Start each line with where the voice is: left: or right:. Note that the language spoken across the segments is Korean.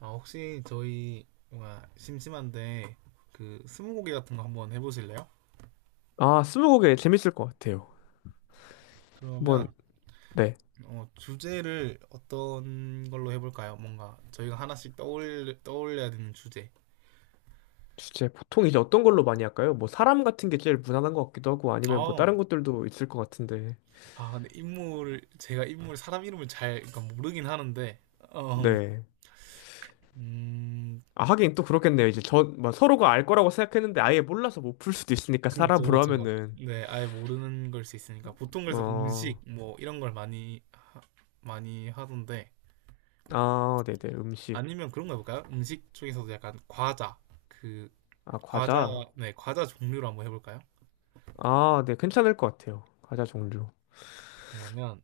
right: 아, 혹시 저희 뭔가 심심한데 그 스무고개 같은 거 한번 해보실래요?
left: 아, 스무고개 재밌을 것 같아요. 한번,
right: 그러면
left: 네.
right: 주제를 어떤 걸로 해볼까요? 뭔가 저희가 하나씩 떠올려야 되는 주제.
left: 주제, 보통 이제 어떤 걸로 많이 할까요? 뭐, 사람 같은 게 제일 무난한 것 같기도 하고, 아니면 뭐,
right: 어.
left: 다른 것들도 있을 것 같은데.
right: 아, 근데 인물 제가 인물 사람 이름을 잘 그러니까 모르긴 하는데 어,
left: 네.
right: 음
left: 아, 하긴 또 그렇겠네요. 이제 저, 뭐, 서로가 알 거라고 생각했는데, 아예 몰라서 못 풀 수도 있으니까,
right: 그렇죠,
left: 사람으로
right: 그렇죠.
left: 하면은.
right: 네, 아예 모르는 걸 수 있으니까 보통 그래서
left: 어,
right: 음식 뭐 이런 걸 많이 하던데.
left: 아, 네네. 음식.
right: 아니면 그런 거 해볼까요? 음식 쪽에서도 약간 그
left: 아,
right: 과자.
left: 과자.
right: 네, 과자 종류로 한번 해볼까요?
left: 아, 네. 괜찮을 것 같아요. 과자 종류.
right: 그러면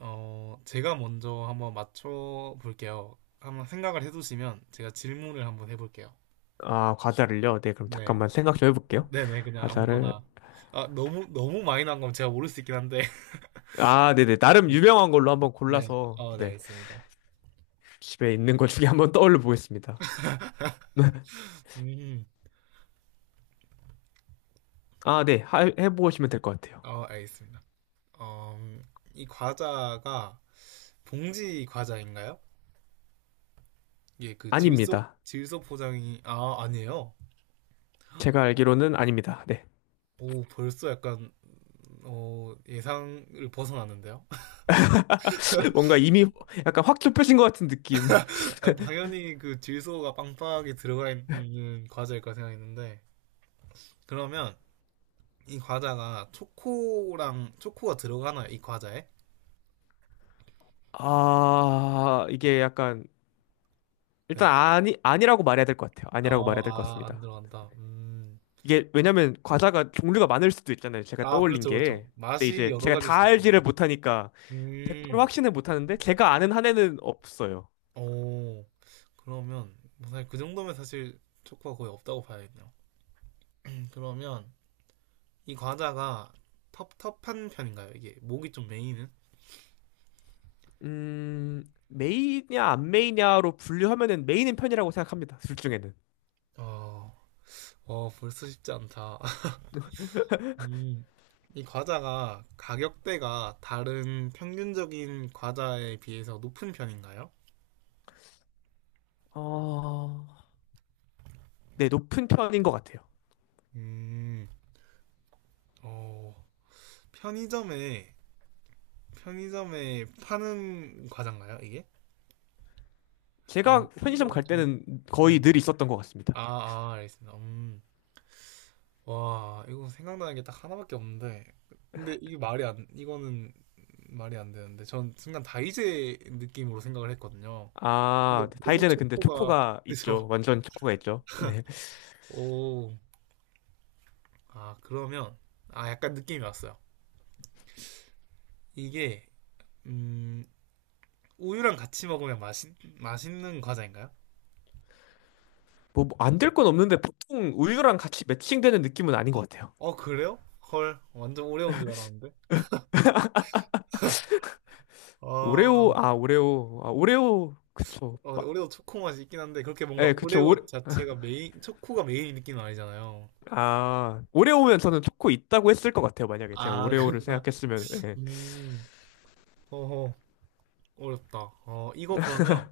right: 제가 먼저 한번 맞춰 볼게요. 한번 생각을 해두시면 제가 질문을 한번 해볼게요.
left: 아, 과자를요? 네. 그럼
right: 네,
left: 잠깐만 생각 좀 해볼게요.
right: 네네, 그냥
left: 과자를.
right: 아무거나. 아, 너무 너무 많이 난 거면 제가 모를 수 있긴 한데
left: 아, 네네. 나름 유명한 걸로 한번
right: 네,
left: 골라서,
right: 네,
left: 네.
right: 알겠습니다.
left: 집에 있는 것 중에 한번 떠올려 보겠습니다.
right: 음,
left: 아, 네. 하- 해보시면 될 것 같아요.
right: 알겠습니다. 어, 음, 이 과자가 봉지 과자인가요? 예, 그 질소,
left: 아닙니다.
right: 질소 포장이, 아, 아니에요.
left: 제가 알기로는 아닙니다. 네.
right: 오, 벌써 약간, 예상을 벗어나는데요?
left: 뭔가 이미 약간 확 좁혀진 것 같은 느낌.
right: 아, 당연히 그 질소가 빵빵하게 들어가 있는 과자일 까 생각했는데, 그러면 이 과자가 초코가 들어가나요? 이 과자에?
left: 아, 이게 약간
right: 네.
left: 일단 아니 아니라고 말해야 될 것 같아요. 아니라고 말해야 될 것
right: 안
left: 같습니다.
right: 들어간다. 음.
left: 이게 왜냐면 과자가 종류가 많을 수도 있잖아요. 제가
right: 아,
left: 떠올린
right: 그렇죠, 그렇죠.
left: 게. 근데
right: 맛이
left: 이제
right: 여러
left: 제가
right: 가지일
left: 다
right: 수 있습니다.
left: 알지를 못하니까 100%
right: 음.
left: 확신을 못하는데 제가 아는 한에는 없어요.
right: 오, 그러면, 뭐 사실 그 정도면 사실 초코가 거의 없다고 봐야겠네요. 그러면 이 과자가 텁텁한 편인가요? 이게 목이 좀 메이는?
left: 메이냐 안 메이냐로 분류하면은 메이는 편이라고 생각합니다. 둘 중에는.
right: 어, 벌써 쉽지 않다. 이 이 과자가 가격대가 다른 평균적인 과자에 비해서 높은 편인가요?
left: 어, 네, 높은 편인 것 같아요.
right: 음, 어, 편의점에, 편의점에 파는 과자인가요, 이게? 아,
left: 제가 편의점
right: 이건
left: 갈
right: 좀,
left: 때는
right: 네.
left: 거의 늘 있었던 것 같습니다.
right: 아, 알겠습니다. 와, 이거 생각나는 게 딱 하나밖에 없는데. 근데 이게 말이 안, 이거는 말이 안 되는데. 전 순간 다이제 느낌으로 생각을 했거든요. 근데
left: 아, 네,
right: 너무
left: 다이제는 근데
right: 초코가
left: 초코가
right: 그래서.
left: 있죠. 완전 초코가 있죠. 네.
right: 오, 아, 그러면 아, 약간 느낌이 왔어요. 이게 음 우유랑 같이 먹으면 맛있는 과자인가요?
left: 뭐, 뭐, 안 될 건 없는데 보통 우유랑 같이 매칭되는 느낌은 아닌 것 같아요.
right: 어, 그래요? 헐, 완전 오레오인 줄 알았는데. 아,
left: 오레오, 아, 오레오, 아, 오레오, 그쵸.
right: 근데
left: 막,
right: 오레오 초코 맛이 있긴 한데 그렇게 뭔가
left: 예, 그쵸. 오레,
right: 오레오 자체가 메인, 초코가 메인 느낌은 아니잖아요.
left: 아, 오레오면 저는 초코 있다고 했을 것 같아요. 만약에 제가
right: 아,
left: 오레오를
right: 그렇구나.
left: 생각했으면, 예.
right: 음, 허허, 어렵다. 이거 그러면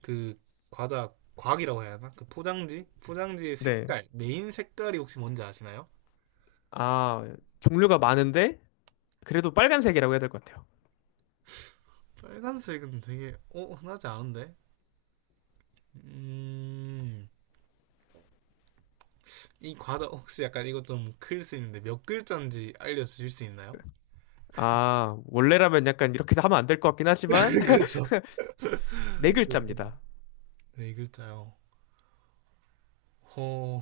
right: 그 과자 과학이라고 해야 하나? 포장지의
left: 네.
right: 색깔, 메인 색깔이 혹시 뭔지 아시나요?
left: 아, 종류가 많은데 그래도 빨간색이라고 해야 될 것 같아요.
right: 빨간색은 되게 흔하지 않은데? 음, 이 과자 혹시 약간 이것 좀 클 수 있는데 몇 글자인지 알려주실 수 있나요?
left: 아, 원래라면 약간 이렇게 하면 안 될 것 같긴 하지만
right: 그렇죠.
left: 네
right: 그렇죠.
left: 글자입니다.
right: 네 글자요. 허,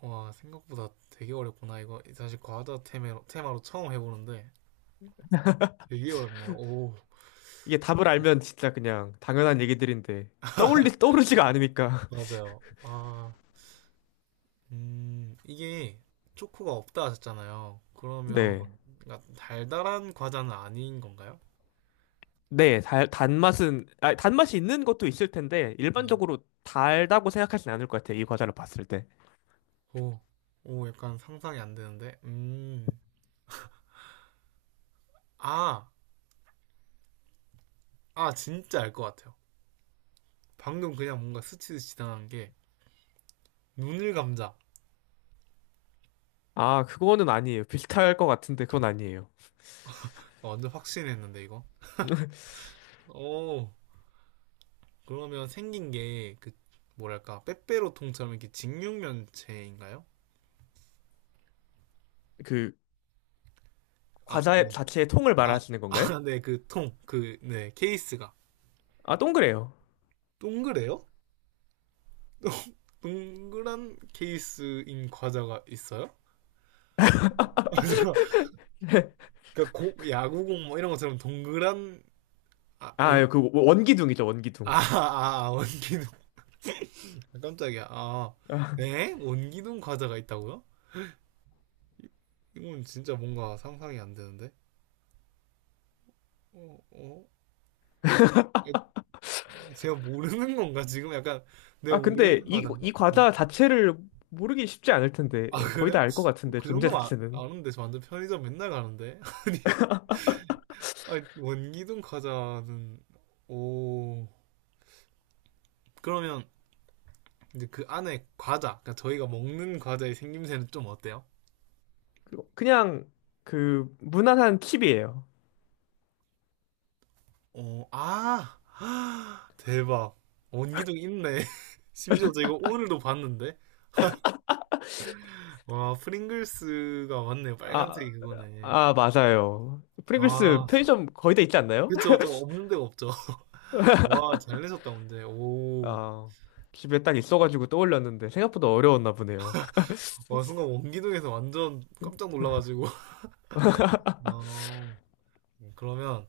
right: 와, 생각보다 되게 어렵구나, 이거. 사실 과자 테마로 처음 해보는데 되게 어렵네요. 오,
left: 이게 답을 알면 진짜 그냥 당연한 얘기들인데 떠올리 떠오르지가 않으니까.
right: 맞아요. 아, 이게 초코가 없다 하셨잖아요. 그러면
left: 네.
right: 뭔가 달달한 과자는 아닌 건가요?
left: 네, 달, 단맛은 아, 단맛이 있는 것도 있을 텐데
right: 네.
left: 일반적으로 달다고 생각하진 않을 것 같아요. 이 과자를 봤을 때.
right: 오, 오, 약간 상상이 안 되는데. 아, 아, 진짜 알 것 같아요. 방금 그냥 뭔가 스치듯 지나간 게 눈을 감자.
left: 아, 그거는 아니에요. 비슷할 것 같은데 그건 아니에요.
right: 완전 확신했는데 이거. 오, 그러면 생긴 게 그 뭐랄까 빼빼로 통처럼 이렇게 직육면체인가요?
left: 그
right: 아,
left: 과자
right: 네.
left: 자체의 통을
right: 아,
left: 말하시는 건가요?
right: 아, 네, 그 통, 네, 케이스가
left: 아, 동그래요.
right: 동그래요? 동그란 케이스인 과자가 있어요? 아, 잠깐. 그러니까 야구공 뭐 이런 것처럼 동그란. 아, 아니?
left: 아, 그 원기둥이죠,
right: 아,
left: 원기둥.
right: 아, 아, 원기둥. 깜짝이야. 아, 네? 원기둥 과자가 있다고요? 이건 진짜 뭔가 상상이 안 되는데. 어, 어? 에, 제가 모르는 건가? 지금 약간 내가
left: 아,
right: 모르는
left: 근데 이,
right: 과자인가?
left: 이
right: 네.
left: 과자 자체를 모르기 쉽지 않을 텐데,
right: 아,
left: 거의
right: 그래요?
left: 다 알 것 같은데,
right: 그
left: 존재
right: 정도면 아,
left: 자체는.
right: 아는데 저 완전 편의점 맨날 가는데. 아니, 아니 원기둥 과자는. 오. 그러면 근데 그러니까 저희가 먹는 과자의 생김새는 좀 어때요?
left: 그냥, 그, 무난한 칩이에요.
right: 어, 아, 대박. 원기둥 있네. 심지어 저 이거 오늘도 봤는데. 와, 프링글스가 맞네요.
left: 아,
right: 빨간색이 그거네.
left: 아, 맞아요. 프링글스
right: 아,
left: 편의점 거의 다 있지 않나요?
right: 그쵸. 좀 없는 데가 없죠. 와, 잘 내셨다, 문제. 오.
left: 아, 집에 딱 있어가지고 떠올렸는데, 생각보다 어려웠나 보네요.
right: 와, 순간 원기둥에서 완전 깜짝 놀라가지고. 아, 그러면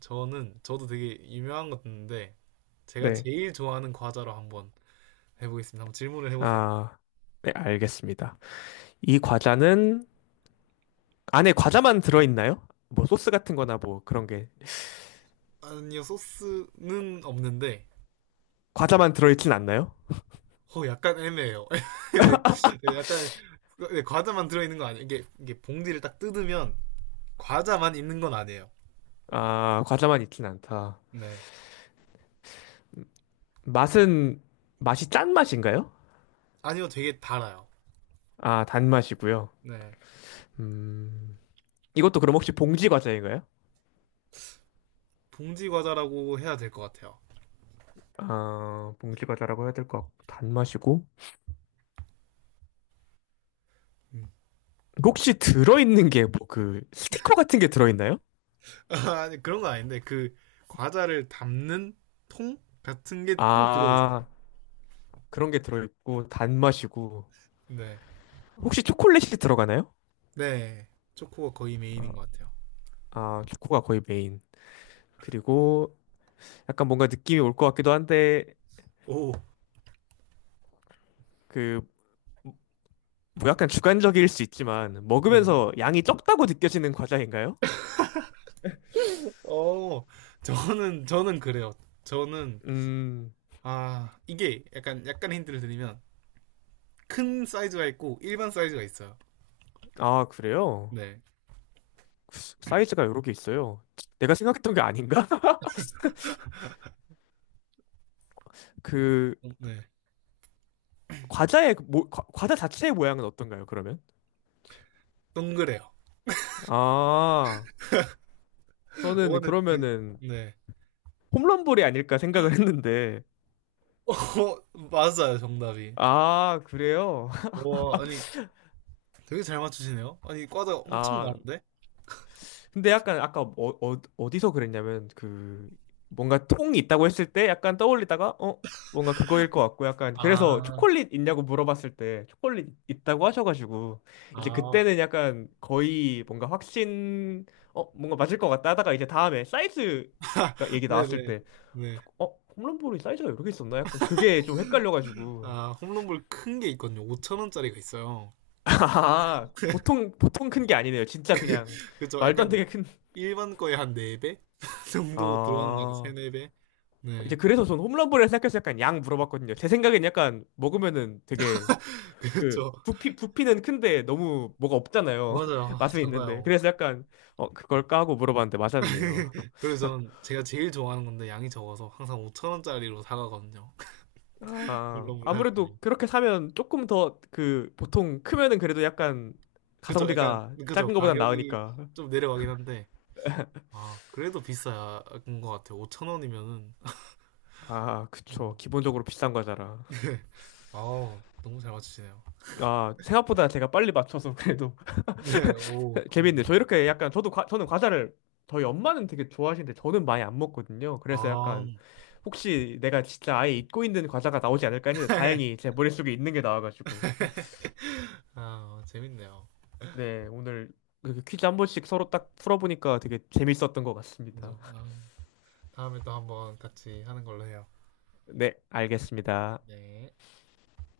right: 저도 되게 유명한 것 같은데, 제가
left: 네.
right: 제일 좋아하는 과자로 한번 해보겠습니다. 한번 질문을 해보세요.
left: 아, 네, 알겠습니다. 이 과자는, 안에 과자만 들어있나요? 뭐, 소스 같은 거나 뭐, 그런 게.
right: 아니요, 소스는 없는데,
left: 과자만 들어있진 않나요?
right: 약간 애매해요. 네, 약간, 네, 과자만 들어있는 거 아니에요. 이게 봉지를 딱 뜯으면, 과자만 있는 건 아니에요.
left: 아, 과자만 있진 않다.
right: 네.
left: 맛은 맛이 짠 맛인가요?
right: 아니요, 되게 달아요.
left: 아, 단맛이고요.
right: 네.
left: 음, 이것도 그럼 혹시 봉지 과자인가요?
right: 봉지 과자라고 해야 될 것 같아요.
left: 아, 봉지 과자라고 해야 될 것 같고 단맛이고
right: 음.
left: 혹시 들어있는 게 뭐 그 스티커 같은 게 들어있나요?
right: 아니, 그런 건 아닌데, 과자를 담는 통 같은 게 또 들어있어요.
left: 아, 그런 게 들어있고 단맛이고
right: 네.
left: 혹시 초콜릿이 들어가나요?
right: 네. 초코가 거의
left: 아,
right: 메인인 것 같아요.
left: 아, 초코가 거의 메인. 그리고 약간 뭔가 느낌이 올 것 같기도 한데
right: 오,
left: 그 뭐 약간 주관적일 수 있지만
right: 네네.
left: 먹으면서 양이 적다고 느껴지는 과자인가요?
right: 어, 저는 그래요. 저는,
left: 음.
right: 아, 이게 약간, 힌트를 드리면, 큰 사이즈가 있고, 일반 사이즈가 있어요.
left: 아, 그래요?
right: 네.
left: 사이즈가 여러 개 있어요. 내가 생각했던 게 아닌가? 그
right: 네.
left: 과자의 그 과자 자체의 모양은 어떤가요, 그러면?
right: 동그래요.
left: 아, 저는
right: 요거는, 드-
left: 그러면은
right: 네.
left: 홈런볼이 아닐까 생각을 했는데.
right: 어, 맞아요, 정답이.
left: 아, 그래요?
right: 와, 아니, 되게 잘 맞추시네요. 아니, 과자 엄청
left: 아,
right: 많은데?
left: 근데 약간 아까 디서 그랬냐면 그 뭔가 통이 있다고 했을 때 약간 떠올리다가 뭔가 그거일 것 같고 약간 그래서
right: 아,
left: 초콜릿 있냐고 물어봤을 때 초콜릿 있다고 하셔가지고 이제
right: 아.
left: 그때는 약간 거의 뭔가 확신 뭔가 맞을 것 같다 하다가 이제 다음에 사이즈가 얘기 나왔을
right: 네네.
left: 때
right: 네.
left: 어? 홈런볼이 사이즈가 이렇게 있었나? 약간 그게 좀 헷갈려가지고
right: 아, 홈런볼 큰 게 있거든요. 5천원짜리가 있어요.
left: 아 보통 큰 게 아니네요 진짜 그냥
right: 그죠?
left: 말도 안
right: 약간,
left: 되게 큰
right: 일반 거의 한 4배? 정도 들어가는 것 같아요. 3,
left: 아
right: 4배?
left: 이제
right: 네.
left: 그래서 전 홈런볼을 생각해서 약간 양 물어봤거든요. 제 생각엔 약간 먹으면은 되게 그
right: 그렇죠.
left: 부피는 큰데 너무 뭐가 없잖아요.
right: 맞아요. 아,
left: 맛은 있는데
right: 작아요.
left: 그래서 약간 그걸까 하고 물어봤는데 맞았네요.
right: 그래서 제가 제일 좋아하는 건데 양이 적어서 항상 5천원짜리로 사가거든요.
left: 아
right: 올라물 살 때.
left: 아무래도 그렇게 사면 조금 더 그 보통 크면은 그래도 약간
right: 그죠? 약간,
left: 가성비가
right: 그죠?
left: 작은 거보단
right: 가격이
left: 나으니까.
right: 좀 내려가긴 한데, 아, 그래도 비싼 것 같아요. 5천원이면은.
left: 아, 그쵸. 기본적으로 비싼 과자라.
right: 아, 너무 잘 맞추시네요.
left: 아, 생각보다 제가 빨리 맞춰서 그래도
right: 네, 오,
left: 그, 재밌네. 저
right: 그렇네요.
left: 이렇게 약간 저도 저는 과자를 저희 엄마는 되게 좋아하시는데 저는 많이 안 먹거든요. 그래서
right: 아,
left: 약간 혹시 내가 진짜 아예 잊고 있는 과자가 나오지 않을까 했는데 다행히 제 머릿속에 있는 게 나와가지고.
right: 아, 재밌네요.
left: 네, 오늘 이렇게 퀴즈 한 번씩 서로 딱 풀어보니까 되게 재밌었던 것
right: 그죠?
left: 같습니다.
right: 아, 다음에 또 한번 같이 하는 걸로 해요.
left: 네, 알겠습니다.
right: 네.